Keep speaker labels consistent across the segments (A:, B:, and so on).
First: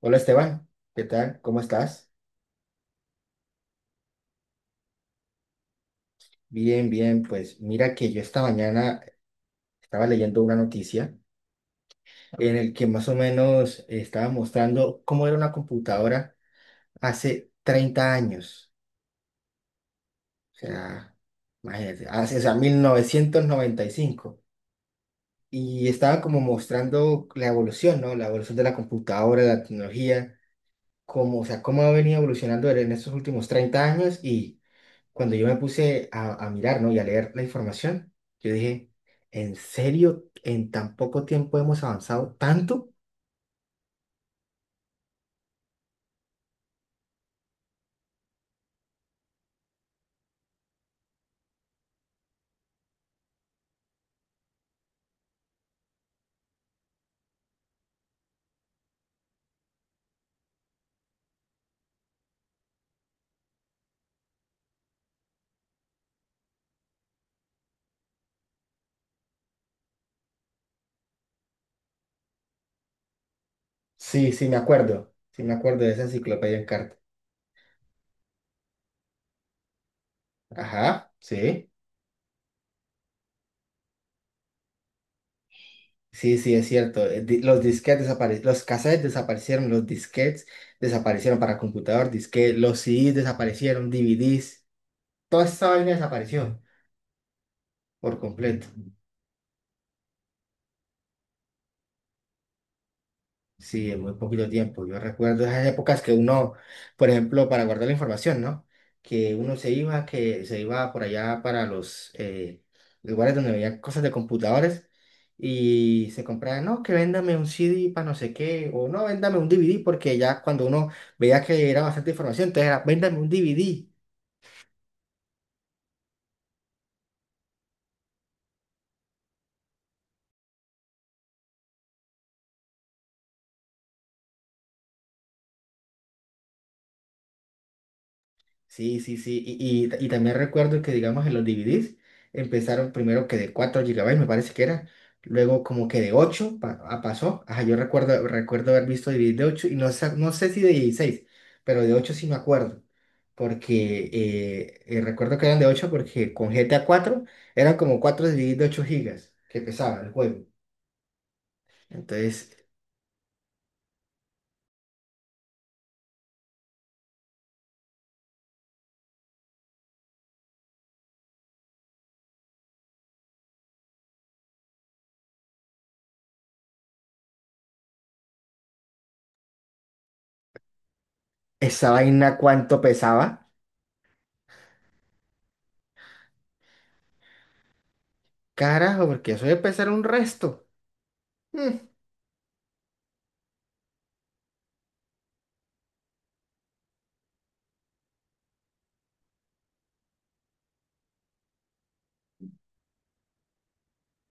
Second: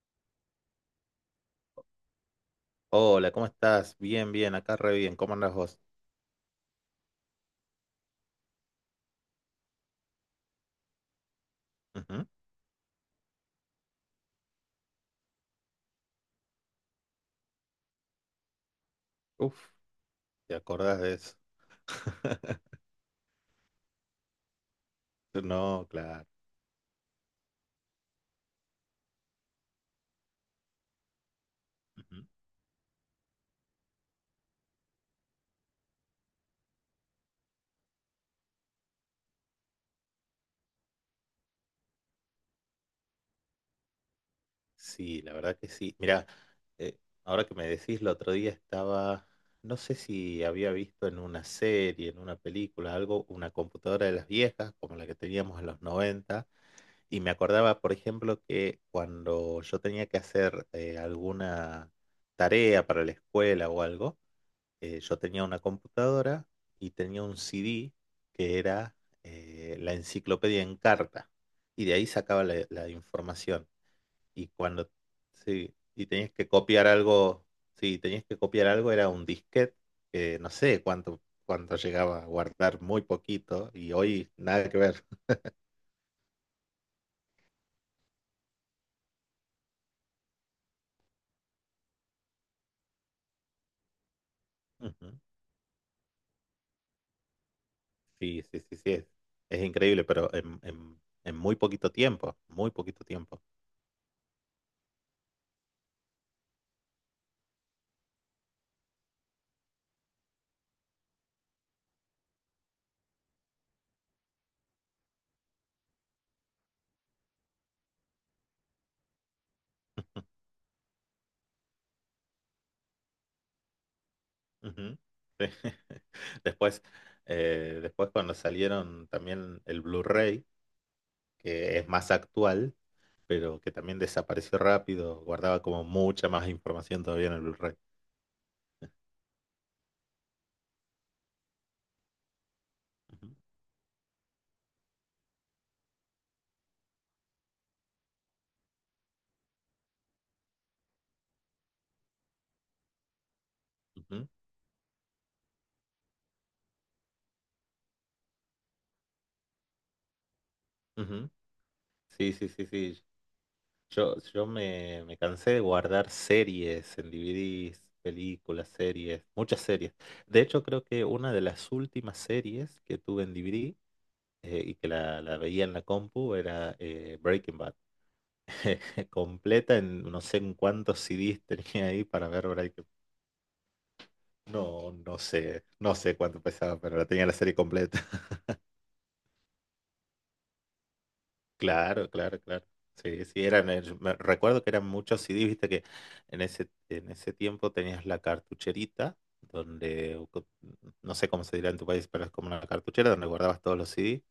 A: Hola Esteban, ¿qué tal? ¿Cómo estás?
B: Hola, ¿cómo estás? Bien, bien, acá re bien. ¿Cómo andás vos?
A: Bien, bien, pues mira que yo esta mañana estaba leyendo una noticia
B: Ujú.
A: en el que más o menos estaba mostrando cómo era una computadora hace 30 años,
B: Uf, ¿te
A: o
B: acordás de
A: sea,
B: eso?
A: imagínate, o sea, 1995. Y
B: No,
A: estaba
B: claro.
A: como mostrando la evolución, ¿no? La evolución de la computadora, la tecnología, cómo ha venido
B: Ujú.
A: evolucionando en estos últimos 30 años y cuando yo me puse a mirar, ¿no? Y a leer la información, yo dije, ¿en serio? ¿En tan poco tiempo hemos avanzado tanto?
B: Sí, la verdad que sí. Mirá, eh, ahora que me decís, el otro día estaba, no sé si había visto en una serie, en una película, algo, una computadora de las viejas, como la que teníamos en los 90, y me acordaba, por ejemplo, que cuando yo tenía que hacer alguna tarea para la escuela o algo, yo tenía una computadora y tenía un CD que era la enciclopedia en carta. Y de ahí sacaba la información.
A: Sí,
B: Y
A: sí, me
B: cuando
A: acuerdo. Sí, me
B: sí,
A: acuerdo de esa
B: y tenías que
A: enciclopedia en
B: copiar
A: carta.
B: algo, sí tenías que copiar algo, era un disquete, que no sé
A: Ajá,
B: cuánto,
A: sí.
B: cuánto llegaba a guardar, muy poquito, y hoy nada que ver.
A: Sí, sí, es cierto. Los disquetes desaparecieron, los cassettes desaparecieron, los disquetes desaparecieron para computador, disquete, los CDs desaparecieron, DVDs,
B: Ujú.
A: toda esa vaina desapareció por
B: Sí, sí,
A: completo.
B: sí, sí, es increíble, pero en, en muy poquito tiempo, muy poquito tiempo.
A: Sí, en muy poquito tiempo. Yo recuerdo esas épocas que uno, por ejemplo, para guardar la información, ¿no? Que uno se iba, que se iba por allá para los lugares donde veía cosas de computadores y se compraba, no, que véndame un CD para no sé qué, o no, véndame un DVD, porque ya cuando uno veía que era bastante información, entonces era, véndame un DVD.
B: Ujú. Sí. Después, después, cuando salieron también el Blu-ray, que es más actual, pero que también desapareció rápido, guardaba como mucha más información todavía en el Blu-ray.
A: Sí, sí, sí. Y también recuerdo que, digamos, en los DVDs empezaron primero
B: Ujú,
A: que de 4 gigabytes me parece que era. Luego como que de 8 pasó. Ajá, yo recuerdo haber visto DVDs de ocho y no, no sé si de 16 pero de 8 sí me acuerdo. Porque
B: ujú,
A: recuerdo que eran de 8 porque con GTA 4 eran como 4 DVDs de 8 GB que pesaba el juego.
B: ujú. Sí, sí,
A: Entonces,
B: sí, sí. Yo me cansé de guardar series en DVDs, películas, series, muchas series. De hecho, creo que una de las últimas series que tuve en DVD y que la veía en la compu era Breaking Bad. Completa en no sé en cuántos CDs tenía
A: esa
B: ahí para
A: vaina
B: ver
A: cuánto
B: Breaking.
A: pesaba.
B: No, no sé cuánto pesaba, pero la tenía la serie completa.
A: Carajo, porque eso debe pesar un resto.
B: Claro, claro, claro. Sí, sí, eran, recuerdo que eran muchos CDs, viste que en ese tiempo tenías la cartucherita, donde, no sé cómo se dirá en tu país, pero es como una cartuchera donde guardabas todos los CDs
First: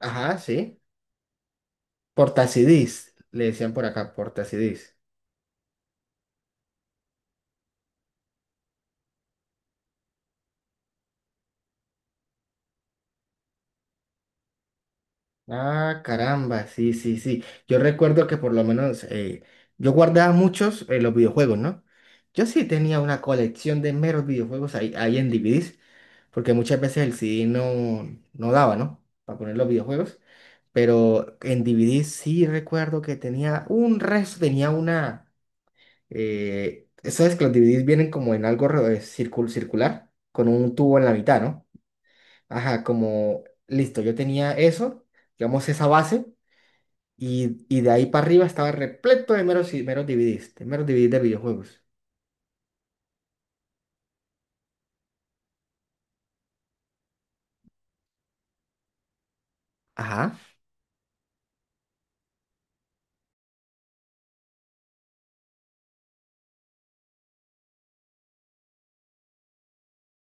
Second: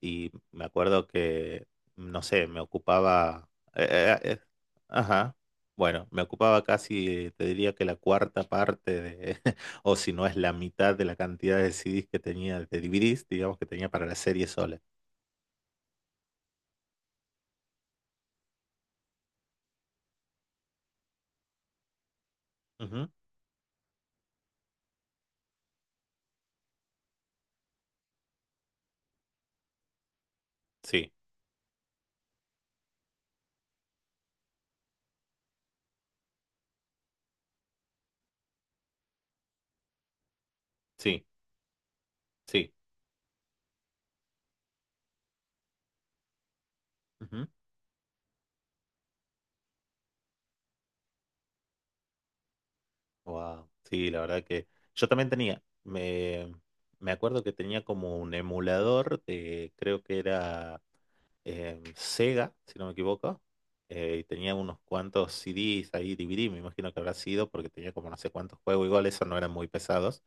B: y
A: Ajá,
B: me
A: sí.
B: acuerdo que, no sé, me
A: Portacidís, le
B: ocupaba,
A: decían por
B: eh,
A: acá,
B: eh, eh, eh,
A: portacidís.
B: ajá, bueno, me ocupaba casi, te diría que la cuarta parte de, o si no es la mitad de la cantidad de CDs que tenía, de DVDs, digamos, que tenía para la serie sola.
A: Ah, caramba, sí, sí, sí. Yo recuerdo que por lo menos yo guardaba muchos en los videojuegos, ¿no? Yo sí tenía
B: Ujú.
A: una colección de meros videojuegos ahí, ahí en DVDs, porque muchas veces el CD no, no daba, ¿no? Para poner los videojuegos.
B: Sí,
A: Pero en DVD sí recuerdo que tenía un resto, tenía una. ¿Sabes que los DVDs vienen como en algo circular? Con un tubo en la
B: sí,
A: mitad, ¿no?
B: sí.
A: Ajá, como, listo, yo tenía eso, digamos, esa base,
B: Ujú.
A: y de ahí para arriba estaba repleto de meros DVDs, de meros DVDs de videojuegos.
B: Wow, sí, la verdad que yo también tenía, me acuerdo que tenía como un emulador de, creo que
A: Ajá.
B: era... Sega, si no me equivoco, y tenía unos cuantos CDs ahí, DVD, me imagino que habrá sido, porque tenía como no sé cuántos juegos, igual esos no eran muy pesados,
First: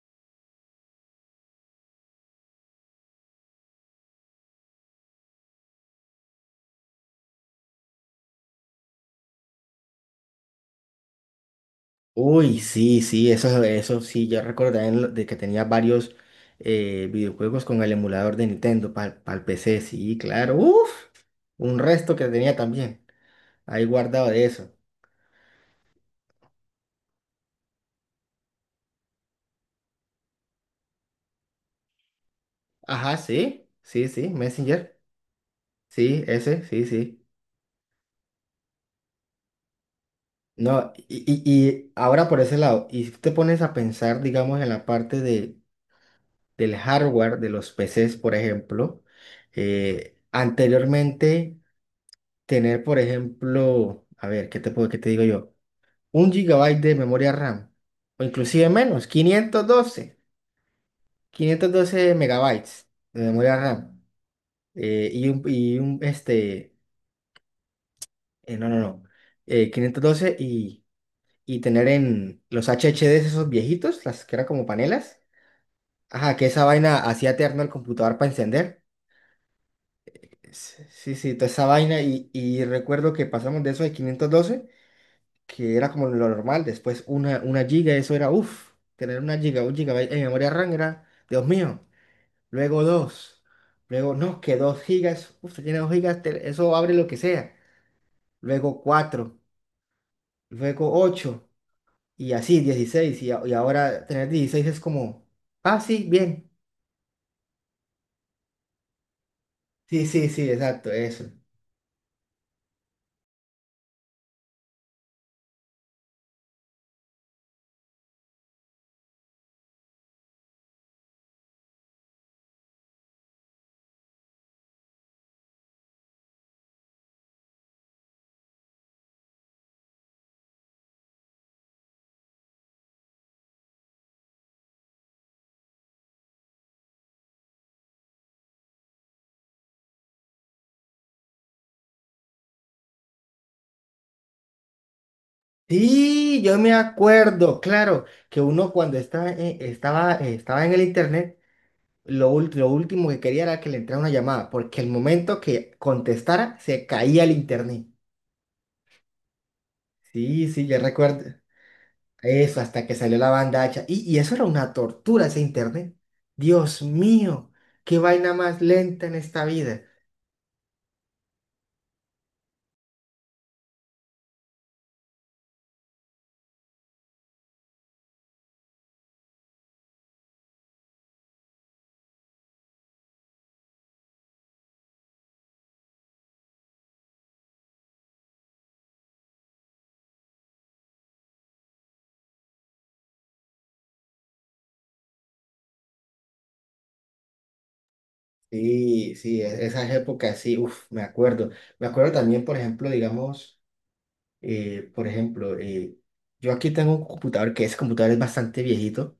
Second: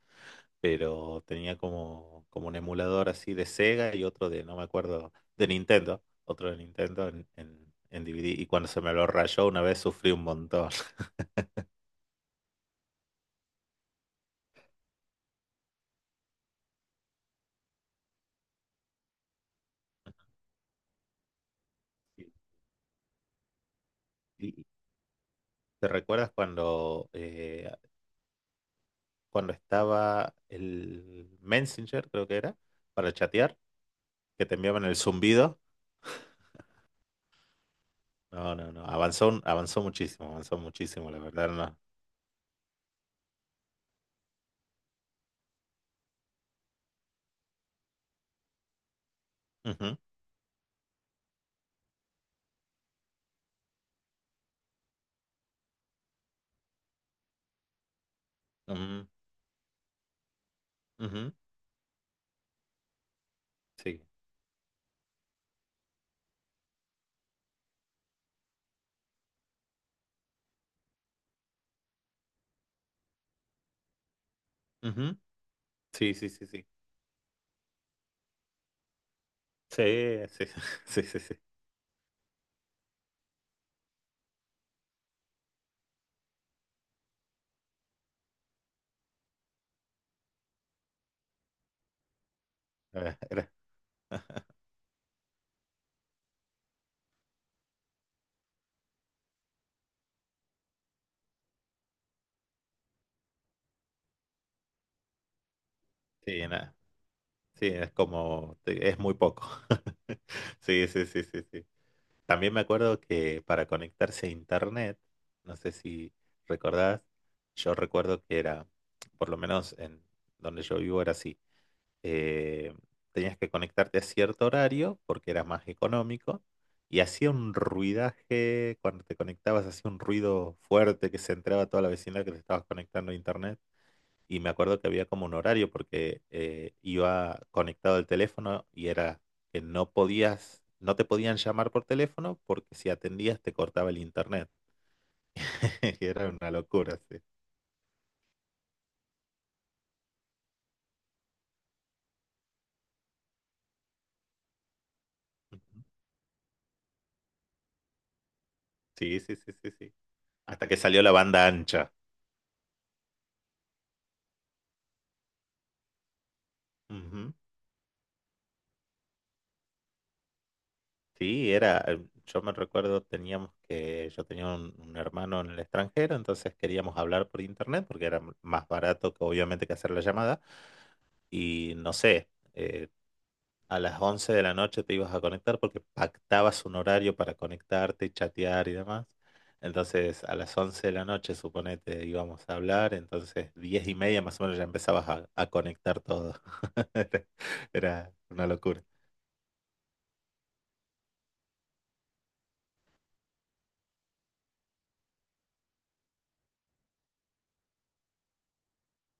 B: pero tenía como un emulador así de Sega y otro de, no me acuerdo, de Nintendo, otro de Nintendo en DVD, y cuando se me lo rayó una vez sufrí un montón.
A: Uy, sí, sí, eso sí, yo recuerdo también de que tenía varios videojuegos con el emulador de Nintendo para el PC, sí, claro, uff, un resto que tenía también, ahí guardado de
B: y-
A: eso.
B: ¿Te recuerdas cuando, cuando estaba el Messenger, creo que era, para
A: Ajá,
B: chatear,
A: sí, sí, sí,
B: que te enviaban el
A: Messenger,
B: zumbido?
A: sí, ese, sí, sí.
B: No, no, no. Avanzó muchísimo, avanzó
A: No,
B: muchísimo, la
A: y, y-
B: verdad, no.
A: y ahora por ese lado, y si te pones a pensar, digamos, en la parte del hardware de los PCs, por ejemplo,
B: Ujú,
A: anteriormente tener, por ejemplo, a ver, ¿qué te puedo, qué te digo yo? 1 gigabyte de memoria RAM, o inclusive
B: ujú,
A: menos,
B: ujú,
A: 512 megabytes de memoria RAM,
B: sí.
A: eh, y un, y un, este, no, no, no, 512 y tener en los HDDs esos viejitos, las que eran como
B: Ujú.
A: panelas.
B: Sí, sí,
A: Ajá, que
B: sí,
A: esa
B: sí.
A: vaina hacía eterno el computador para encender.
B: Sí, sí, sí,
A: Sí,
B: sí,
A: sí,
B: sí.
A: toda esa vaina. Y recuerdo que pasamos de eso de 512, que era como lo normal. Después una giga, eso era, uff, tener 1 giga, 1 gigabyte en memoria RAM era, Dios mío. Luego
B: Era-
A: dos.
B: era-
A: Luego, no, que 2 gigas. Uff, tiene 2 gigas, te- eso abre lo que sea. Luego cuatro. Luego ocho. Y así, 16. Y ahora tener 16 es como, ah, sí,
B: sí,
A: bien.
B: nada. Sí, es como, es muy poco.
A: Sí, sí, sí,
B: Sí,
A: exacto,
B: sí, sí,
A: eso.
B: sí, sí. También me acuerdo que para conectarse a internet, no sé si recordás, yo recuerdo que era, por lo menos en donde yo vivo era así. eh, tenías que conectarte a cierto horario porque era más económico y hacía un ruidaje, cuando te conectabas hacía un ruido fuerte que se entraba a toda la vecindad que te estabas conectando a internet y me acuerdo que había como un horario porque iba conectado el teléfono y era que no te podían llamar por teléfono porque si atendías te cortaba el internet. Era
A: Sí,
B: una
A: yo me
B: locura, sí.
A: acuerdo, claro, que uno cuando estaba en el internet, lo último que quería era que le entrara una llamada, porque el momento que
B: Ujú.
A: contestara se caía el internet.
B: Sí, sí, sí, sí, sí.
A: Sí, sí,
B: Hasta
A: yo
B: que salió la
A: recuerdo
B: banda ancha.
A: eso, hasta que salió la banda ancha. Y eso era una tortura, ese internet. Dios
B: Ujú.
A: mío, qué vaina más lenta en esta vida.
B: Sí, yo me recuerdo, yo tenía un hermano en el extranjero, entonces queríamos hablar por internet porque era más barato que obviamente que hacer la llamada. Y no sé, a las 11 de la noche te ibas a conectar porque pactabas un horario para conectarte y chatear y demás. Entonces a las 11 de la noche, suponete, íbamos a hablar, entonces 10 y media más o menos ya empezabas a conectar todo. Era una locura.
A: Sí, sí, esas épocas, sí, uff, me acuerdo. Me acuerdo también, por ejemplo, digamos. Eh, por ejemplo, eh, yo aquí tengo un computador que ese computador es bastante viejito.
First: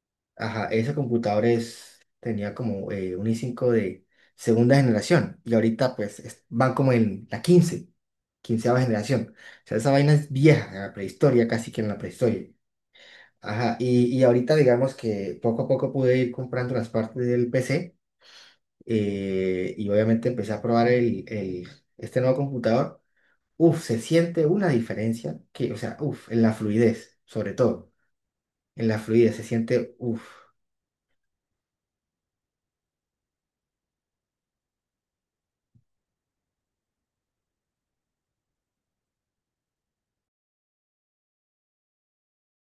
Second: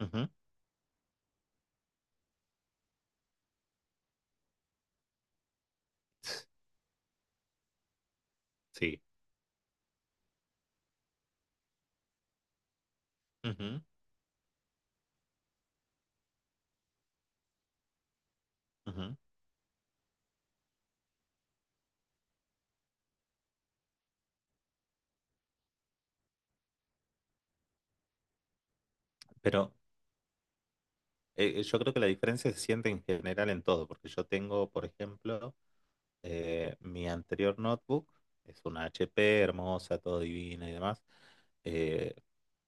B: Ujú.
A: Ajá, ese computador es, tenía como un i5 de segunda generación y ahorita pues van como en la quinceava
B: Sí.
A: generación. O sea, esa vaina es vieja, en la prehistoria, casi que en la prehistoria. Ajá,
B: Ujú,
A: y ahorita digamos que poco a poco pude ir comprando las partes del PC
B: ujú.
A: y obviamente empecé a probar este nuevo computador. Uf, se siente una diferencia que, o sea, uf, en la fluidez, sobre todo, en la fluidez se
B: Pero
A: siente, uf,
B: Yo creo que la diferencia se siente en general en todo, porque yo tengo, por ejemplo, mi anterior notebook, es una HP hermosa, todo divina y demás. eh,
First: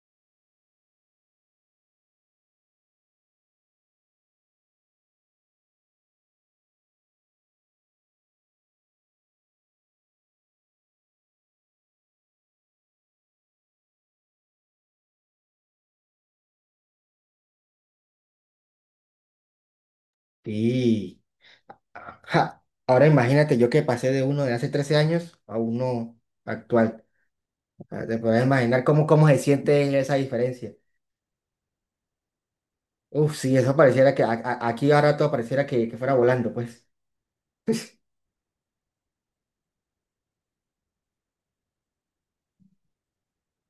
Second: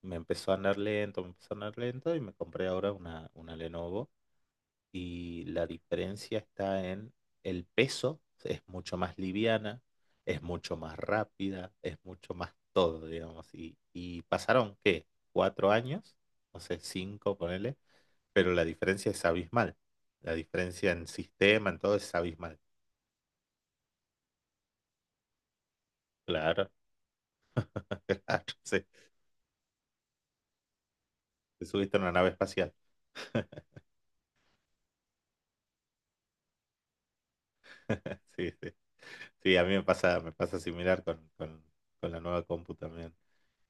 B: me empezó a andar lento, me empezó a andar lento y me compré ahora una Lenovo. Y la diferencia está en el peso, es mucho más liviana, es mucho más rápida, es mucho más todo, digamos. Y pasaron, ¿qué? ¿Cuatro años? No sé, cinco, ponele, pero la diferencia es abismal. La diferencia en
A: y...
B: sistema, en todo es abismal.
A: ajá. Ahora imagínate yo que pasé de uno de hace 13 años a uno
B: Claro,
A: actual. O sea, te puedes
B: claro,
A: imaginar
B: sí.
A: cómo, cómo se siente esa diferencia.
B: Te subiste a una nave espacial.
A: Uf, sí, eso pareciera que aquí ahora todo pareciera que fuera volando, pues.
B: Sí, sí. Sí, a mí me pasa similar con, con la nueva compu también.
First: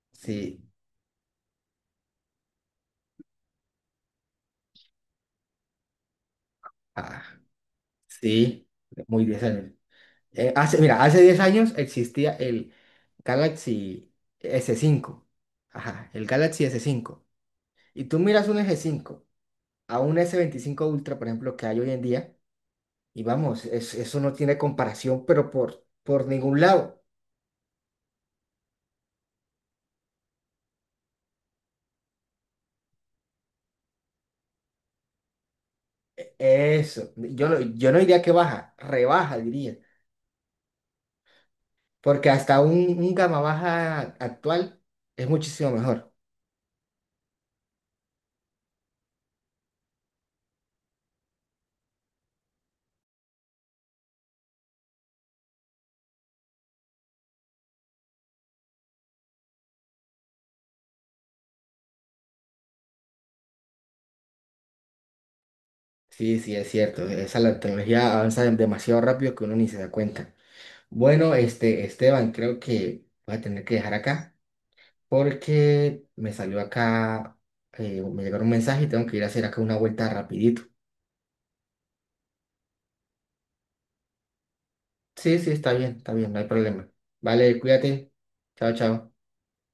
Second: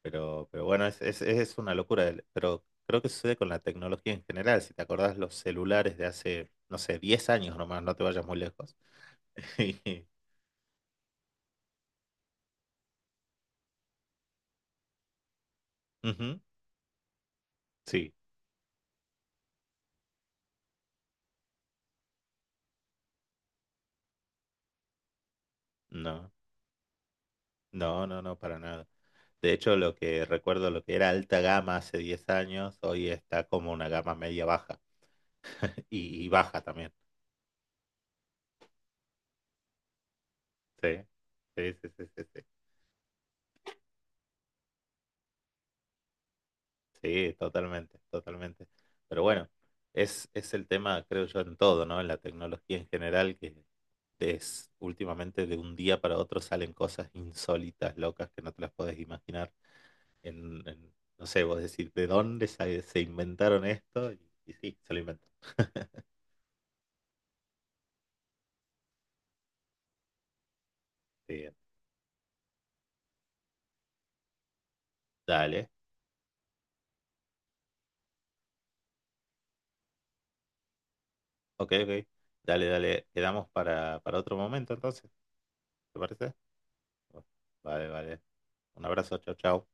B: Pero,
A: Sí,
B: pero bueno, es una locura. Pero creo que sucede con la tecnología en general. Si te acordás los celulares de hace, no sé,
A: ah,
B: 10 años nomás, no te vayas muy
A: sí,
B: lejos.
A: muy bien.
B: Y-
A: Mira, hace 10 años existía el Galaxy S5. Ajá, el
B: Ujú.
A: Galaxy S5. Y
B: Sí,
A: tú miras un S5 a un S25 Ultra, por ejemplo, que hay hoy en día, y vamos, eso no tiene comparación, pero por
B: no,
A: ningún lado.
B: no, no, no, para nada. De hecho, lo que recuerdo, lo que era alta gama hace 10 años, hoy está como una gama media baja y baja también.
A: Eso, yo no, yo no diría que baja, rebaja, diría.
B: Sí, sí, sí, sí, sí,
A: Porque
B: sí.
A: hasta un gama baja actual es muchísimo mejor.
B: Sí, totalmente, totalmente. Pero bueno, es el tema, creo yo, en todo, ¿no? En la tecnología en general, que es últimamente de un día para otro salen cosas insólitas, locas, que no te las podés imaginar. No sé, vos decir, ¿de dónde se inventaron esto? Y sí, se lo inventaron.
A: Sí, sí, es cierto. Esa la tecnología avanza demasiado rápido que uno ni se da cuenta. Bueno,
B: Sí,
A: este, Esteban, creo que voy a tener que dejar acá
B: dale.
A: porque me salió acá, me llegaron un mensaje y tengo que ir a hacer acá una vuelta rapidito.
B: Ok, ok. Dale, dale. Quedamos para, otro momento entonces.
A: Sí, sí,
B: ¿Te
A: está bien,
B: parece?
A: no hay problema.
B: Bueno,
A: Vale,
B: vale,
A: cuídate.
B: vale.
A: Chao,
B: Un
A: chao.
B: abrazo. Chao, chao.